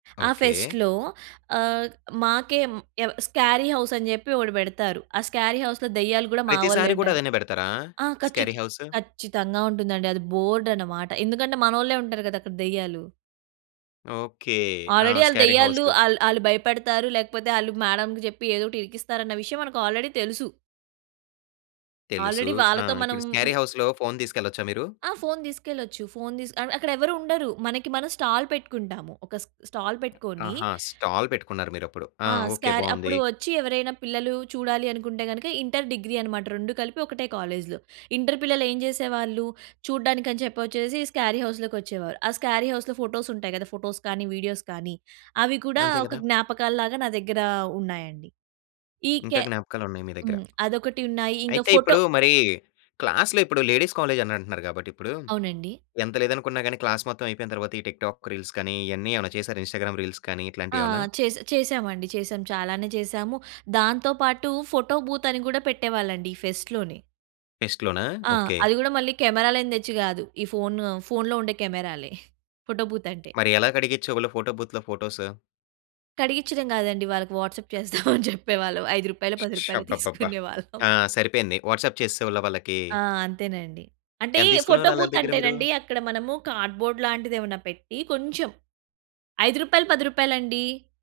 ఆ ఓకే. ఫెస్ట్‌లో ఆహ్, మాకే ఎం స్కేరీ హౌస్ అని చెప్పి ఒకటి పెడతారు. ఆ స్కేరీ హౌస్‌లో దెయ్యాలు గూడా మా వాళ్ళే ప్రతిసారి కూడా ఉంటారు. అదేనే పెడతారా? ఆ ఖచ్చిత స్కేరీ హౌసు? ఖచ్చితంగా ఉంటుందండి అది బోర్డ్ అన్నమాట. ఎందుకంటే మనోళ్ళే ఉంటారు కదా అక్కడ దెయ్యాలు. ఓకే. ఆ! ఆల్రెడీ ఆళ్ళు స్కేరీ దెయ్యాలు. హౌస్‌కు. అల్ ఆళ్ళు భయపడతారు, లేకపోతే ఆళ్ళు మేడంకి చెప్పి ఏదో ఒకటి ఇరికిస్తారన్న విషయం మనకు ఆల్రెడీ తెలుసు. తెలుసు ఆల్రెడీ ఆ! వాళ్ళతో మనం. ఇప్పుడు స్కేరీ ఉయ్ హౌస్‌లో ఫోన్ తీసుకెళ్లొచ్చా మీరు? ఆ! ఫోన్ తీసుకెళ్లొచ్చు. ఫోన్ తిస్ అక్కడ ఎవరు ఉండరు. మనకి మనం స్టాల్ పెట్టుకుంటాము. ఒక స్ట స్టాల్ పెట్టుకొని ఆహా! స్టాల్ పెట్టుకున్నారు మీరప్పుడు ఆ! ఆ! ఓకే స్కార్ బావుంది. అప్పుడు వచ్చి ఎవరైనా పిల్లలు చూడాలి అనుకుంటే గనుక ఇంటర్ డిగ్రీ అన్నమాట. 2 కలిపి ఒకటే కాలేజ్‌లో ఇంటర్ పిల్లలు ఏం చేసేవాళ్ళు, చూడడానికి అని చెప్పి వచ్చేసి స్కారీ హౌస్‌లోకి వచ్చేవారు. ఆ స్కారీ హౌస్‌లో ఫోటోస్ ఉంటాయి కదా! ఫోటోస్ కానీ వీడియోస్ కానీ, అవి కూడా అంతే ఒక కదా! జ్ఞాపకాల్లాగా నా దగ్గర ఉన్నాయండి. ఈ ఇంకా కె జ్ఞాపకాలున్నాయి మీ దగ్గర. హ్మ్. అదొకటి ఉన్నాయి. ఇంకా అయితే ఫోటో ఇప్పుడు మరి క్లాస్‌లో ఇప్పుడు లేడీస్ కాలేజ్ అని అంటున్నారు కాబట్టి ఇప్పుడు, అవునండి. ఎంత లేదనుకున్న గాని క్లాస్ మొత్తం అయిపోయిన తరువాత ఈ టిక్ టాక్ రీల్స్ కానీ, ఇయన్నీ ఏమైనా చేసారా ఇ‌న్‌స్టాగ్రామ్ రీల్స్ కానీ ఆ! ఇట్లాంటియేమన్నా? చేస చేసామండి చేసాం చాలానే చేసాము. దాంతో పాటు ఫోటో బూత్ అని కూడా పెట్టేవాళ్ళండి ఈ ఫెస్ట్‌లోనే. ఫెస్ట్‌లోనా? ఆ! ఓకే. అది కూడా మళ్ళీ కెమెరాలని తెచ్చి కాదు, ఈ ఫోన్ ఫోన్‌లో ఉండే కెమెరాలే ఫోటో బూత్ అంటే. మరి ఎలా కడిగించే వోళ్ళు ఫోటో బూత్‌లో ఫోటోసు? కడిగిచడం కాదండి. వాళ్ళకి వాట్సాప్ చేస్తాం అని చెప్పేవాళ్ళం. రూ. 5 రూపాయలో, ష్! రూ. 10 రూపాయలు బ్బబ్బబ్బా! తీసుకునేవాళ్ళం. ఆ! సరిపోయింది వాట్సాప్ చేసేవాళ్ళ వాళ్ళకి. ఆ! అంతేనండి. అంటే ఎంత తీసుకునే ఫోటో వాళ్ళు వాళ్ళ బూత్ దగ్గర మీరు? అంటేనండి, అక్కడ మనము కార్డ్‌బోర్డ్ లాంటిదేమైనా పెట్టి కొంచెం రూ. 5, రూ. 10 రూపాయలండి!